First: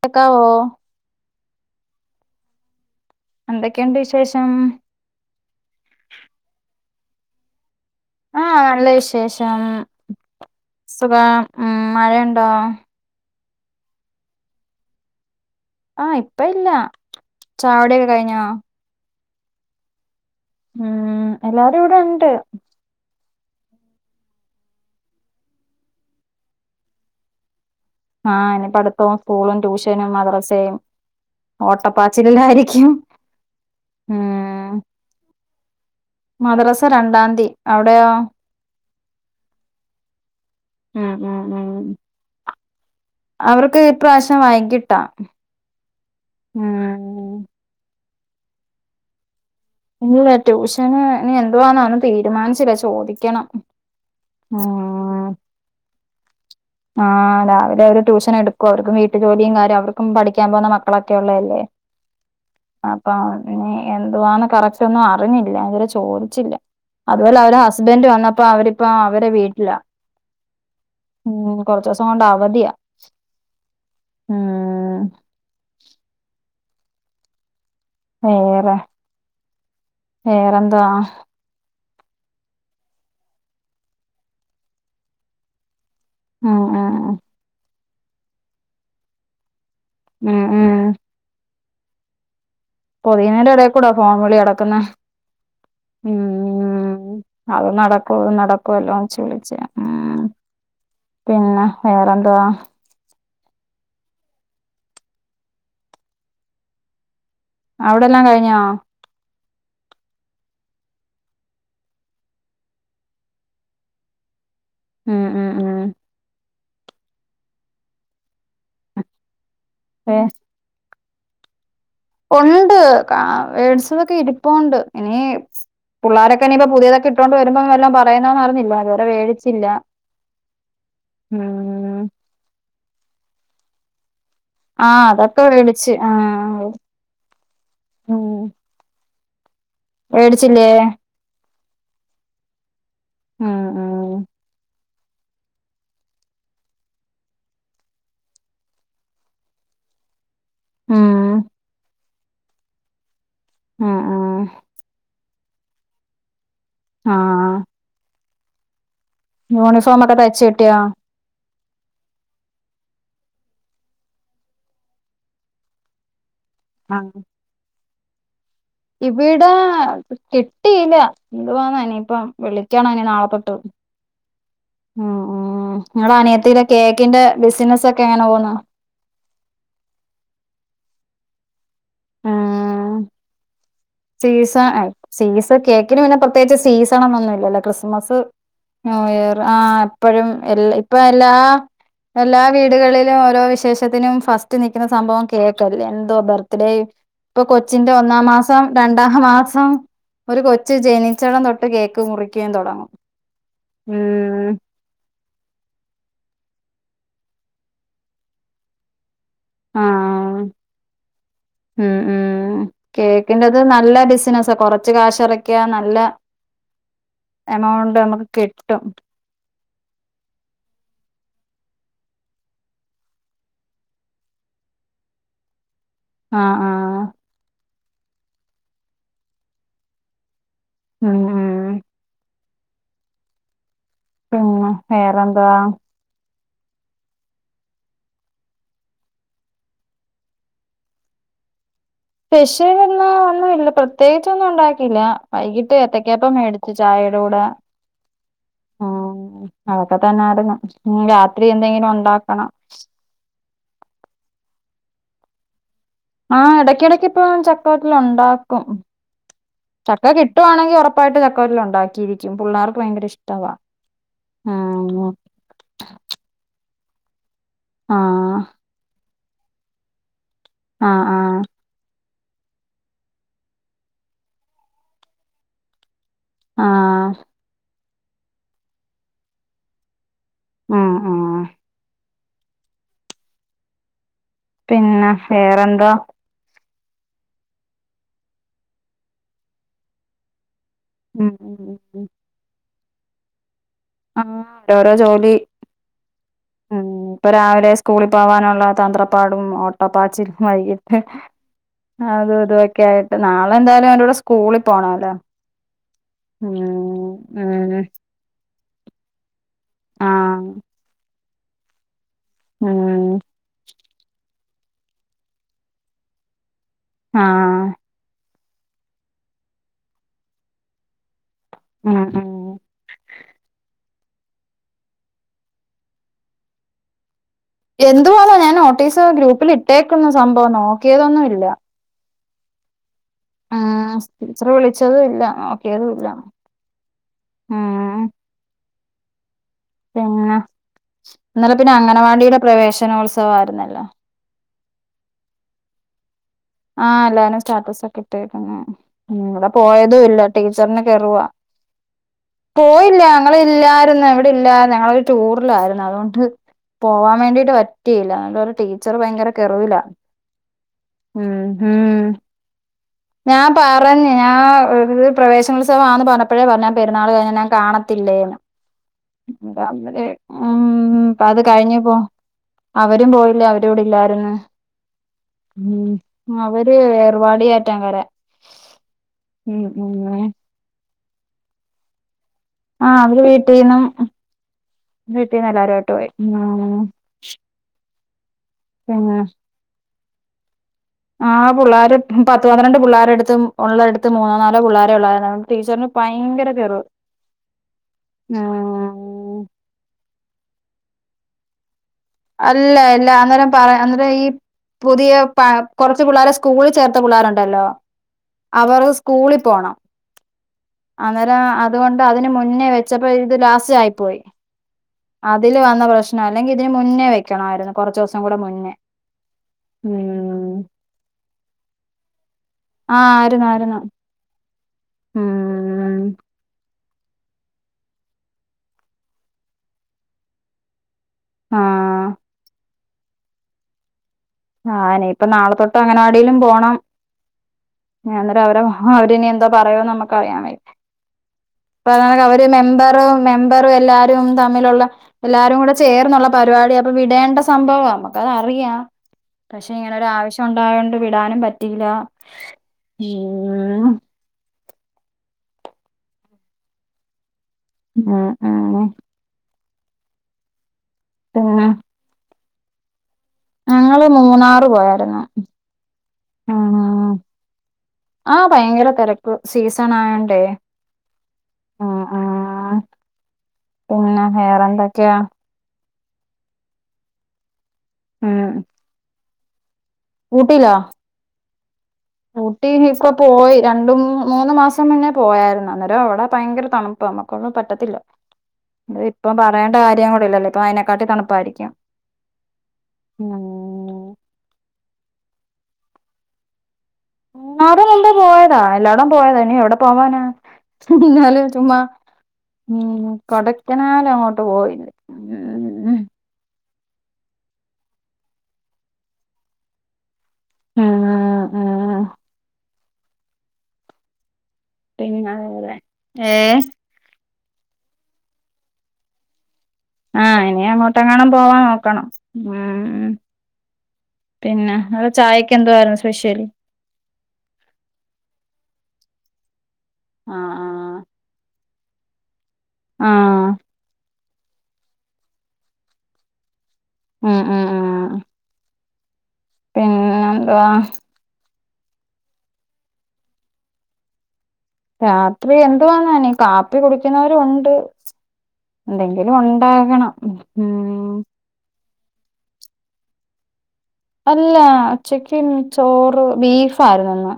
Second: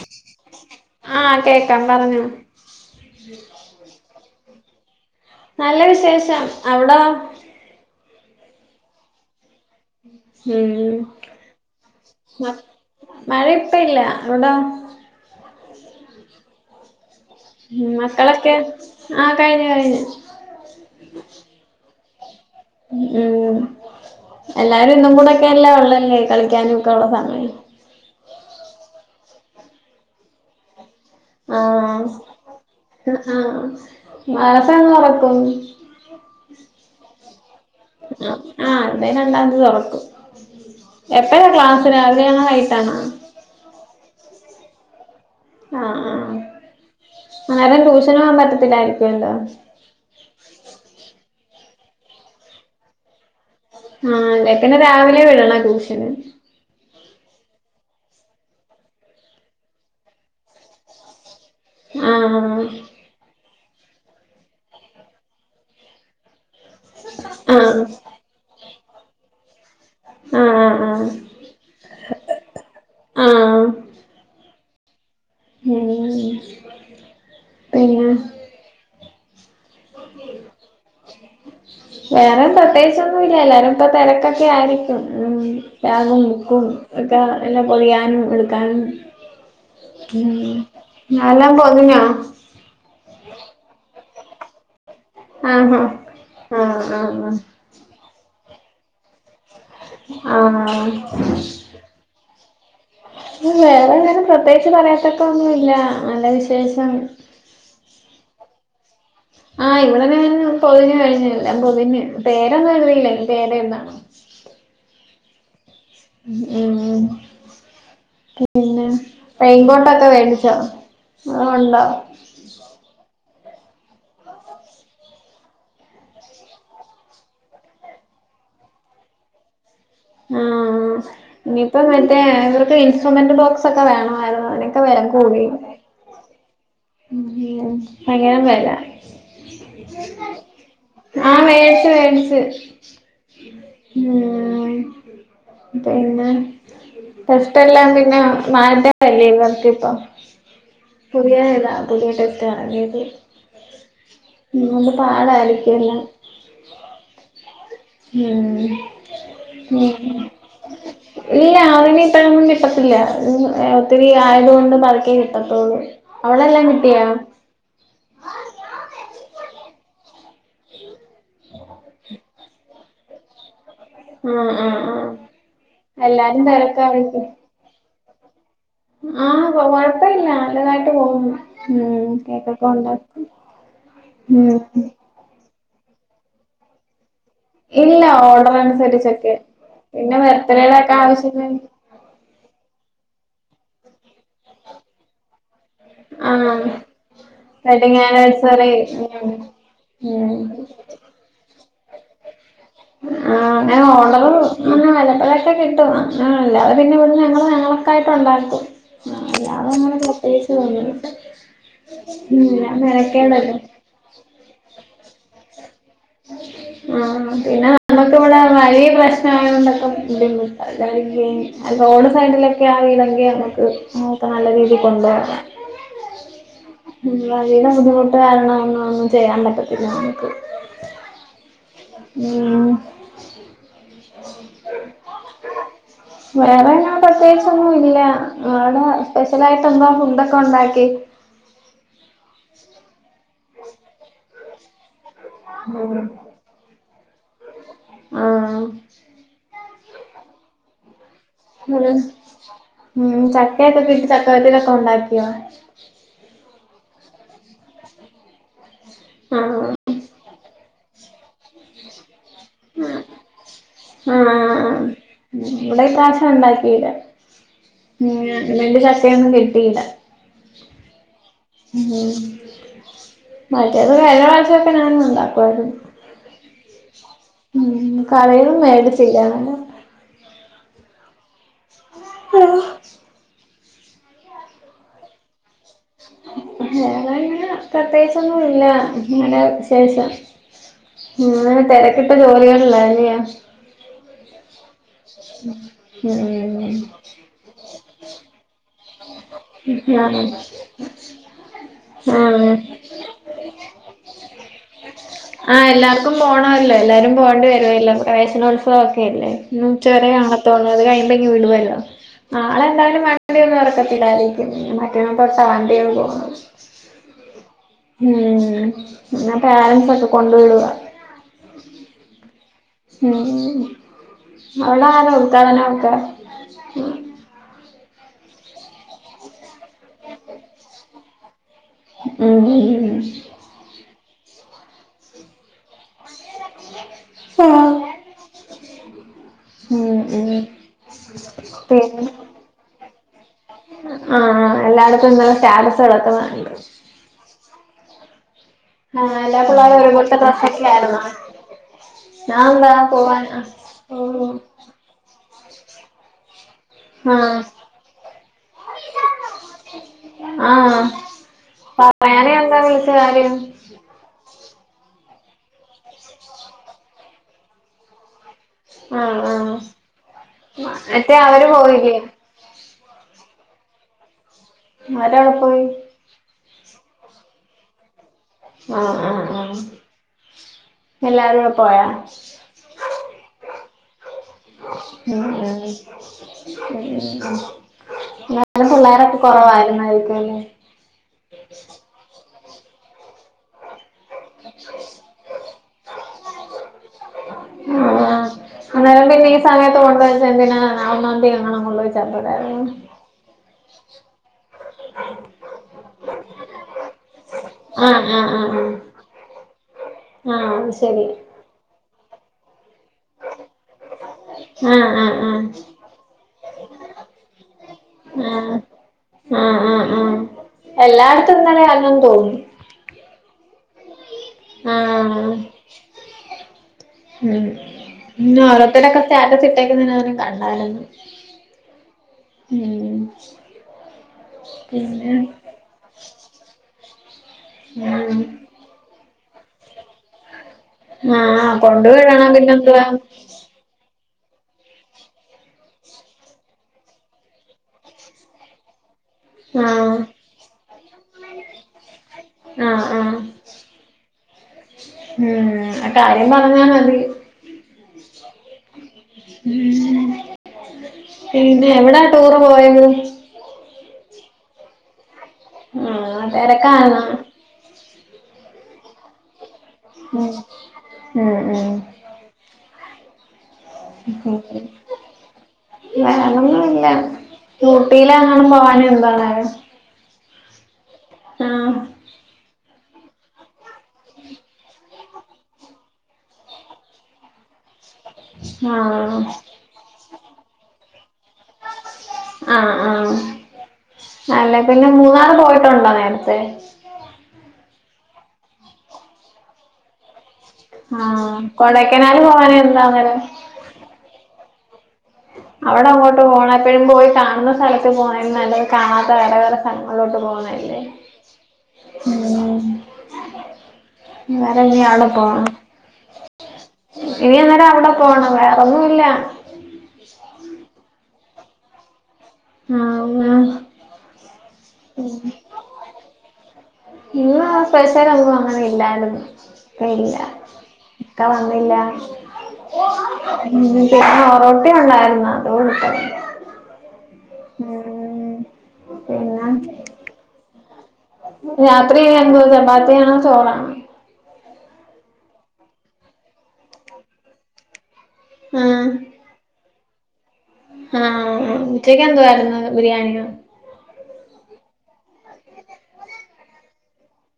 കേക്കാവോ ആഹ് കേക്കാം പറഞ്ഞോ എന്തൊക്കെയുണ്ട് വിശേഷം നല്ല വിശേഷം അവിടോ ആഹ അല്ല വിശേഷ ഉം ഉം സുഖം ഉം മഴയുണ്ടോ മ- മഴ ഇപ്പ ഇല്ല അവിടോ ആഹ ഇപ്പ ഇല്ല ഉ ചായകുടിയൊക്കെ കഴിഞ്ഞോ മക്കളൊക്കെ ആഹ് കഴിഞ്ഞ കഴിഞ്ഞ ഉം.. എല്ലാവരും ഇവി ഉട് ഉം എല്ലാരും ഇന്നും കൂടെൊക്കെ എല്ലാ ഉള്ളല്ലേ കളിക്കാനും ഒക്കെ ഉള്ള സമയം ആഹ് ഇനി പഠത്തവും സ്കൂളും ട്യൂഷനും മദ്രസയും ആഹ് ഓട്ടപ്പാച്ചിലിലായിരിക്കും ആഹ് മദ്രസ ഉം എന്ന് തുറക്കും മദ്രസ രണ്ടാം തീയതി ആ ആ ഇവിടെ രണ്ടാം തീ തൊറക്കും ഉം ഉം എപ്പഴാ ഉം ക്ലാസ് രാവിലെയാണോ വൈകിട്ടാണോ ഈ പ്രാവിശ്യം വൈകിട്ട ആഹ്‌ ഹാ ആരാ ട്യൂ നാ... പറ്റത്തിലാരികുവല്ലോ ല്ല ട്യൂഷന് ഇനി എന്തുവാന് ഒന്നും തീരുമാനിച്ചില്ല ചോദിക്കണം ആഹ് ചെക്കനെ രാവിലെ ഉം വിടണം ട്യൂഷന് ആഹ് രാവിലെ ഓര് ട്യൂഷൻ എടുക്കോ അവർക്കും വീട്ടു ജോലിയും കാര്യം അവർക്കും പഠിക്കാൻ പോകുന്ന മക്കളൊക്കെ ഉള്ള അല്ലെ ആഹ് ഹ് പിന്നെ എന്തുവാാണ് കറക്റ്റ് ഒന്നും അറിഞ്ഞില്ല ഇതരെ ചോദിച്ചില്ല അതുപോലെ അവര് ആഹ് ഹസ്ബൻഡ് വന്നപള ഇ പ്പ അവടെ വീട്ടില ആ ആ കുറച്ച ദിവസം കൊണ്ട് അവധിയാ ഉമ് പിന്നെ വേറെ.. വേറെന്താ വേറെ പ്രത്യേകിച്ചൊന്നും ഇല്ല എല്ലാരും ഇപ്പൊ തിരക്കൊക്കെ ആയിരിക്കും ഉമ് ബാഗും ഉം ബുക്കും ഉം ഒക്കെ ല്ലാം പൊതിയാനും എടുക്കാനും ഓ ഉം ഞ്ഞ ഉം മല്ലാം പോ പൊതിഞ്ഞോ പൊതിയെന്റെ ഇടയികൂടാ ഫോൺവിളി നടക്കുന്നെ ആഹ് ആഹ് ആഹ് ഉം ആഹ് ആഹ് നടക്കല്ലോന്നേച്ച് വിളിച്ചയാ ആഹ് വേറെന്തുവാ വേറെ എങ്ങനെ പ്രത്യേകിച്ച് പറയാത്തക്ക ഒന്നു ഇല്ല നല്ല വിശേഷം അവിടെ എല്ലാം കഴിഞ്ഞോ ആഹ് ഇവിടെ ഞാൻ പൊതിഞ്ഞു കഴിഞ്ഞെല്ലാം പൊതിഞ് പേരൊന്നും എഴുതില്ലാ ഇനി പേരെഴുതണം ഉമ് ഉ മ് ഉ മ് ഉമ് പിന്നെ റെയിൻ കോട്ടൊക്കെ ഏ വേടിച്ചോ ആതോ ഉണ്ടോ ഉണ്ട് ആ വേടിച്ചതൊക്കെ ഇരിപ്പുണ്ട് ഇനി പുള്ളാ രൊക്കെ ഇനിയിപ്പോ പുതിയതൊക്കെ ഇട്ടോൊണ്ട് വരുമ്പോ വെല്ലോം പറയൂന്ന് പറഞ്ഞ് അതുവരെ വേടിച്ചില്ല ആ ഇനിയിപ്പ ഉം മറ്റേ ഇവർക്ക് ഇൻസ്‌ട്രുമെന്റ് ബോക്സ്‌ ഒക്കെ വേണമായിരുന്നു അതിനൊക്കെ ആഹ് അതൊക്കെ വേടിച്ച് ആഹ് ഉ [unintelligible] വേടിച്ചില്ലേ ആഹ വേടിച് വേണ്ച് ഉം ഊ ഉം പിന്നെ ടെസ്റ്റെല്ലാം പിന്നെ മാറ്റിതെല്ലേ ഇവർക്കിപ്പ പുതിയ ഉം ഇതാ പുതിയ ടെസ്റ്റാണ് [unintelligible] ഉം ഉം ന്നട്ട് പാടാലെ പിന്നെ ആആ ഉം ഉ ഒക്കെ തയ്ച്ച് കിട്ടിയോ ഇല്ല അവനിപ്പം എത്തത്തില്ല ഉം എത്തിരി ആയത് കൊണ്ട് പത്ക്കേ കിട്ടത്തുള്ളൂ അവിടെല്ലാം- കിട്ടിയോ ഇവീടാ കിട്ടിയില്ല എന്തുവാനെനിയിപ്പം വിളി ക്യണ് ഇനി നാളെത്തൊട്ടു ആഹ് ആഹ് ഉ ആഹ് ഉ ഇങ്ങളെ എല്ലാരും അനിയത്തിന്റെ കേക്കിന്റെ ബിസിനസൊ ക്കെ എങ്ങനെപൊവുന്നോ ആഹ കൊഴപ്പല്ല നല്ലാതായിട്ട് പോവുന്നു ഉം കേക്കൊക്കെ ആഹ് ഉണ്ടാക്കും ഉം ഇ കേക്കിന് പിന്നെ പ്രത്യേയ്ച്ച് സീണണൊന്നും ഇല്ല വെല്ല ഇല്ല ക്രിസ്മസ് ഓർഡർ അ അനുസരിച്ചൊക്കെ അ പിന്നെ എപ്പഴും ബർത്ത്ഡേയുടെ ഇപ്പ ഒക്കെ ആവശ്യത്തിന് എല്ലാ വീടുകളിലോരോ വിശേഷത്തിനും ഫസ്റ്റ് നിക്ക്‌ണ സംഭവം കേക് [unintelligible] എന്തോ ആഹ് ബർത്ത്ഡേയും പ്പൊ കൊച്ചിന്റെ വെഡിങ് ഒന്നാം മാസം ആനിവേഴ്സറി രണ്ടാം ഹ ഉം മാസം ഒരു കൊച്ച് ജനിച്ച തൊട്ട് കേക്ക്‌മുറി ആ ഞാ ഓർഡറ് [unintelligible] കിട്ടും [unintelligible] പിന്നെ എബടെ ഞങ്ങള് ഞങ്ങളൊക്കായിട്ടണ്ടാക്കും ആഹ് ഉം ഉം എല്ലാം മെനക്കേടല്ലേ കേക്കിന്റെത് നല്ല ബിസിനസ കൊറച്ച് കാശ് എറ ക്ക്യാന ആ പിന്നെ നമക്ക്‌ നമുക്ക് ഇവിടെ കിട്ടും വഴി പ്രശ്നായത്ണ്ട് [inaudible] റോഡ് സൈഡിലൊക്കെ ആണെങ്കി നമുക്ക് [inaudible] ആ ആ വഴിയുടെ ബുദ്ധിമുട്ട് കാരണമൊന്നുമൊന്നും ചെയ്യാൻ പറ്റത്തില്ല നമുക്ക് ഉം ഉം മ്മ് ഉം വേറെന്താ വേറെ ഞാൻ പ്രതേകിച്ച് ഒന്നും ഇല്ല ഇവടെ സ്പെഷ്യലായിട്ട് എന്താ ഫുഡ്‌ ഒക്കെ ഉണ്ടാക്കി പെഷ്യൽ ഇന്ന് ഒന്നുമില്ലാ പ്രത്യേകിച്ചൊന്നും ഉണ്ടാക്കില്ല വൈകിട്ട് ഉം ഏത്തക്കപ്പം മേടിച്ചു ചായയുടെ കൂടെ ആഹ് അ അതൊക്കെ തന്നെ ആരു [unintelligible] മ് ചക്ക [unintelligible] ചക്കവെറ്റില് ഉണ്ടാക്കിയോ ആ ഇടക്ക് ഇടക്ക് ഇപ്പൊ ചക്കവറ്റിൽ ഉണ്ടാക്കും ആഹ് ചക്ക കിട്ടുവാണെങ്കി ഉറപ്പ ആയിട്ട് ചക്ക [unintelligible] ഉണ്ടാക്കി അ അ അ ആഹ് ഇവിടെ ഈ പ്രാവിശ്യം ഉണ്ടാക്കില്ല എ ആഹ് [unintelligible] യൊന്നും കിട്ടിയില്ല ആ ആ മറ്റേത് കഴിഞ്ഞ പ്രാവശ്യമൊക്കെ ഞാൻ ഉണ്ടാക്കുവായിരുന്നു ആഹ് ഉം കറയും മേടിച്ചിലാന്നല്ലേ ആ ആ ഹലോ പിന്നെ വേറെന്താ വേറെ ഇങ്ങനെ പ്രത്യേകിച്ചൊന്നും ഇല്ല ഇങ്ങനെ വിശേഷം ഉം ഉം ഇങ്ങനെ തേരക്കിട്ട ജോലികളില്ലാ [unintelligible] ആ [unintelligible] ഇപ്പം ജോലി ഉം രാവിലെ സ്കൂളി പോവാനുള്ള ത തന്ത്രപ്പാടും ആഹ് ഓട്ടപ്പാച്ചിലും വൈകീട്ട് അതും ആഹ് ഇതൊക്കെ ആയിട്ട് നാളെ എന്തായാലും അവന്റെ കൂടെ സ്കൂളിൽ പോണല്ലോ ആഹ് എല്ലാർക്കും ഉം പോണമല്ലോ ഉം യേല്ലേ ഇന്നുച്ചവരെ ആഹ് കാണത്തോളു അത് കഴിഞ്ഞ് ങ്ങ് വിടുവല്ലോ നാളെന്തായാലും വേണ്ടി ഉം [unintelligible] യിരിക്കും മറ്റന്നാ തൊട്ട വണ്ടിയേള് പോകുന്നത് ആഹ് ഉം ഇന്ന് പേരൻ്റ്സ് ഒക്കെ കൊണ്ട് വിടുവാ മ്മ് മ്മ് മ്മ് മ്മ് അവിടാരാ ഉദ്ഘാടനോക്കെ എന്തുവാ ഞാൻ നോട്ടീസ് ഗ്രൂപ്പിൽ ഇട്ടേക്കുന്നു സംഭവം നോക്കിയതൊന്നുല്ല [unintelligible] ആ ടീച്ചറ് വിളിച്ചതും ഇല്ല ഏതുല്ലാ ഉം ഉം ഉം പിന്നെ ഇന്നലെ പിന്നെ അംഗനവാടിടെ പ്രവേശനോത്സ ത്സവയിരുന്നല്ലോ ആ എല്ലാരതും ഇന്നലെ സ്റ്റാറ്റസ് കടക്കുന്ന ആഹ് എല്ലാരും സ്റ്റാറ്റസ് ഒക്കെട്ട് ആ ആഹ് എല്ലാ വിടെ പിള്ളേരും പോയതും ഒരുപോലത്തെ ഇല്ല ഡ്രസ്സൊക്കെ ടീച്ചറിന് ആയിരുന്നോ കൊർവ ഞാൻ ദാ പോയില്ല പോവാൻ ഞങ്ങള് ഇല്ലായിരുന്നു ഓഹ് ഇവിടെല്ലായിര്ന്ന് ഞങ്ങളൊരു ടു പ്രിലായിരുന്നു അതോണ്ട് പോവാൻ ആഹ് വേണ്ടിട്ട് പറ്റിയില്ല അടെരു ടീച്ചർ ഭയങ്കര കെറുവില ആഹ് മ് ഹ് പറയാനെ എന്താ വിളിച്ച കാര്യം ഞാൻ പറഞ്ഞ് ഞാ ഒരുത് പ്രവേശനോത്സവമാന്ന് പറഞ്ഞപ്പോഴേ പറഞ്ഞ് ഞാ പെരുന്നാൾ കഴിഞ്ഞാ ഞാ കാണത്തില്ലേന്ന് ആഹ് ആഹ് [unintelligible] മറ്റേ അത് അവര് കഴിഞ്ഞു പോ പോയില്ലേ അവരും പോയില്ല അവരൂവിടെ ഇല്ലായിരുന്ന് മല എവിടെ പോയി അവര് ഏർവാടിയേറ്റാകര ആ ആ ആ എല്ലാരും ടെ പോയാ ആ അവര് വീട്ടിന്നും മ് ഉം മ് ന്ന പിള്ളേരൊക്കെ പിന്നെ കുറവായിരുന്ന [unintelligible] ആ പുള്ളാര്ക് പത്ത് പന്ത്രണ്ട് പുള്ളേരുടുത്തും ഉള്ള എടു ത്ത് മൂന്നോ നാലോ പുള്ളാരെയൊള്ളാരുന്നു ടീച്ചറിന് ഭയങ്കര കെർവ് ആ അന്നേരം പിന്നെ ഈ സമയത്ത് കൊണ്ടച്ച എന്തിനാ നാളെ ഒന്നാന്തി [unintelligible] അല്ല ഇല്ല അന്നേരം പറ അന്നത്‌ ഈ പുതിയ പ കുറച് പുള്ളേരെ സ്കൂളിൽ ചേർത്ത് പിള്ളേരുണ്ടല്ലോ ആഹ് ആഹ് ആഹ് അവർ ആഹ് സ്കൂളിൽ പോണം ആഹ് അത് ശരി അന്നേരം അതുകൊണ്ട് അതിന് മുന്നേ വെ ച്ചപ്പൊ ഇത് ലാസ്റ്റ് ആയിപോയി അതില് വന്ന പ്രശ്നാ അല്ലെങ്കി ഇതിന് മുന്നേ വെക്കണമായിരുന്നു കുറച്ച് ദിവസം ആ കൂടെ മുന്നേ ആ ആ ആ എല്ലായിടത്തും ഇന്നലെ ആയിരുന്നു തോന്നി ആ ആരുന്നു ആരുന്നു ആ ഉം പിന്നെ ഓരോത്തടെൊക്കെ സ്റ്റാറ്റസ് നാനും കണ്ടാലുന്നു ആ ഉം ആ പിന്നെ നിഇപ്പ നാളെ തൊട്ട് അങ്ങനവാടിലും പോണം ഞ്ഞെ ഉം അന്നേരം അവരെ അവരിനി ന്താ പറയോ നമ്മക്ക് അറിയൻ വെയ് ആഹ് പറഞ്ഞണക്ക് കൊണ്ടുവരണം അവര് പിന്നെന്തുവാ മെമ്പറും മെമ്പറ് എല്ലാ തമ്മിലുള്ള എല്ലാരും കൂടെ ചേർന്നുള്ള പരിപാടി അപ്പൊ വിടേണ്ട സംഭവമാ നമ്മുക്ക അത് അറിയാം. പക്ഷെ ഇങ്ങനെ ആഹ് ഒരു ആവശ്യം ഉണ്ടായോണ്ട് വിടാനും പറ്റിയില്ല ആഹ് ആഹ് ഉം. ഉം ആ കാര്യം കാണാൻ [inaudible] ആഹ ഉം ഉം പിന്നെ എവിടാ ടൂറ് പോയന്ന് ഞങ്ങള് മൂന്നാറ് പോയായിരുന്നു ആ തെരക്കായ്ര്ന്നാ ഉം ആ ഭയങ്കര തെരക്ക്‌ സീസൺ ഉം ആയണ്ടേ ഉം ഉം അ ആ പിന്നെ വെറെ എന്തൊക്കെയാ വേറൊന്നു ഇല്ല ഊട്ടിയിലങ്ങാനം പോവാഞ്ഞെ. ന്താണ് ഊട്ടിലോ ആ ഊട്ടിയിപ്പോ പോയി രണ്ടു മൂന്ന് മൂന്ന്‌ മാസം മുന്നേ പോയായിരുന്നു അന്നേരം അവിടെ ഭയങ്കര തണുപ്പ നമ്മുക്കൊന്നും പറ്റത്തില്ല അ ആഹ് ഇപ്പം പറയേണ്ട കാര്യം കൂടി ഇല്ലല്ലേ ഇപ്പ അയ്ന കാട്ടി തണുപ്പായിരിക്കും ആ ആ ഉം അല്ല പിന്നെ മൂന്നാർ പോയ ട്ടണ്ടോ നേരത്തെ മൂന്നാറ് മുമ്പേ പോയതാ എല്ലാടം പോയതാ ഇനി എവിടെ പോവാനാ ആ എന്നാലും ചുമ്മാ കൊടൈക്കനാൽ പോവാൻ എന്താ ഊം അന്നേരം കൊടക്കനാലങ്ങോ ട്ട് പോയില്ലെ അവിടെ അങ്ങോട്ട് [unintelligible] എപ്പഴും പോയി കാണുന്ന സ്ഥലത്ത് പോണേലും നല്ലത് കാണാത്ത വേറെ വേറെ സ്ഥലങ്ങളിലോട്ട് പോവു ന്നല്ലേ ഉം ഉം ഊം [inaudible] [unintelligible] ഏ ഇനി അന്നേരം അവിടെ പോണം വേറെൊന്നുല്ല ആ ഇനി അങ്ങോട്ട് എങ്ങാണും പോവാൻ നോക്കണം മ് ആ ആ പിന്നെ അല്ല ചായക്ക് എന്തുവായിരുന്നു സ്പെഷ്യല് ഇന്ന് സ്‌പെഷലൊന്നും അങ്ങനെ ഇല്ലാര് ന്ന് ആഹ് [unintelligible] ആഹ് ഇക്ക വന്നില്ല [inaudible] ആഹ് [unintelligible] റൊട്ടി ഉണ്ടാര്ന്നു [unintelligible] ഉം ഉം ഉം പിന്നെ പിന്നെന്ത്വാ രാത്രി [unintelligible] എന്തു ചപ്പാത്തിയാണോ ചോറാണോ രാത്രി എന്ത്വാന്നാനീ കാപ്പി കുടിക്കുന്നവരു ഉണ്ട് ആഹ് എന്തെങ്കിലും ഒന്ന് ണ്ടാകണം ആഹ് അ അ ച്ചക്ക് എന്തുവായിരുന്നു ബിരിയാണി യോ അല്ല ചിക്കൻ ചോറ് ബീഫായിരുന്നുന്ന്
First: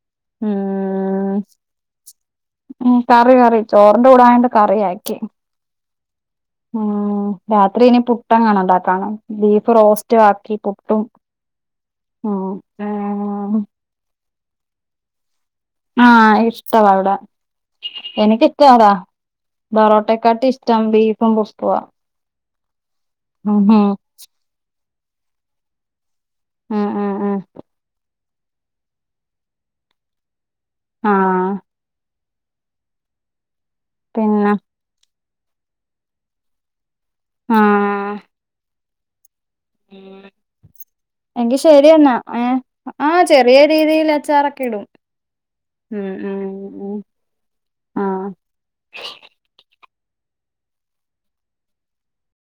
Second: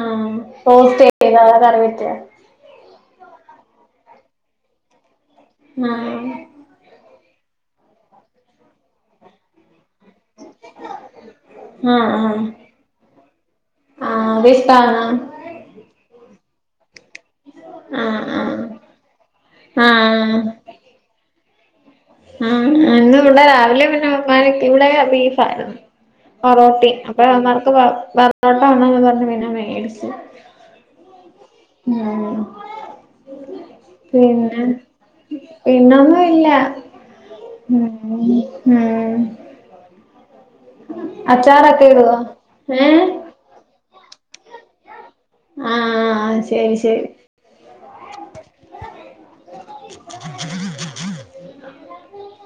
ആഹ് [unintelligible] വേറെ കറി പറ്റോ ഉം കറി കറി ചോറിന്റെ കൂടായണ്ട് കറിയാക്കി [unintelligible] ഉം രാത്രി ഇനി പുട്ടങ്ങണ ഉണ്ടാക്കണം ബീഫ് റോസ്റ്റ് റ്റ ആക്കി പുട്ടും ആഹ് ഉം ആഹ് ഉം ഊം ആഹ് അത് ഇഷ്ടാണോ ആ ഇഷ്ടവാവിട ആഹ് എനിക്കിഷ്ട ആഹ് അടാ ആഹ് ബറോട്ടക്കാട്ടി ഇഷ്ടം ബീഫും പ്പോ ആ അന്ന് ഇവിടെ രാവിലെ പിന്നെ [unintelligible] പീസായിരുന്നു ഉം പൊറോട്ടി ഉം ഉം അപ്പൊനന്നക്ക് വർ വർ അപ്പുറത്തെ കടേന്നു പിന്നെ മേടിച്ച് ആഹ് ഉം പിന്നെ പിന്നൊന്നും ഇല്ല ഉം ഉം ആഹ് ഉം [inaudible] ഇം എങ്കി അച്ചാറൊക്കെ ശരിയെന്നാ ഇടുവോ ഏ ഏഹ് ആ ചെറിയ രീതിയില് അച്ചാറൊക്കെ ഇടും ഉം ആഹ ഉം ശരി ഉം ശരി ആഹ് [inaudible]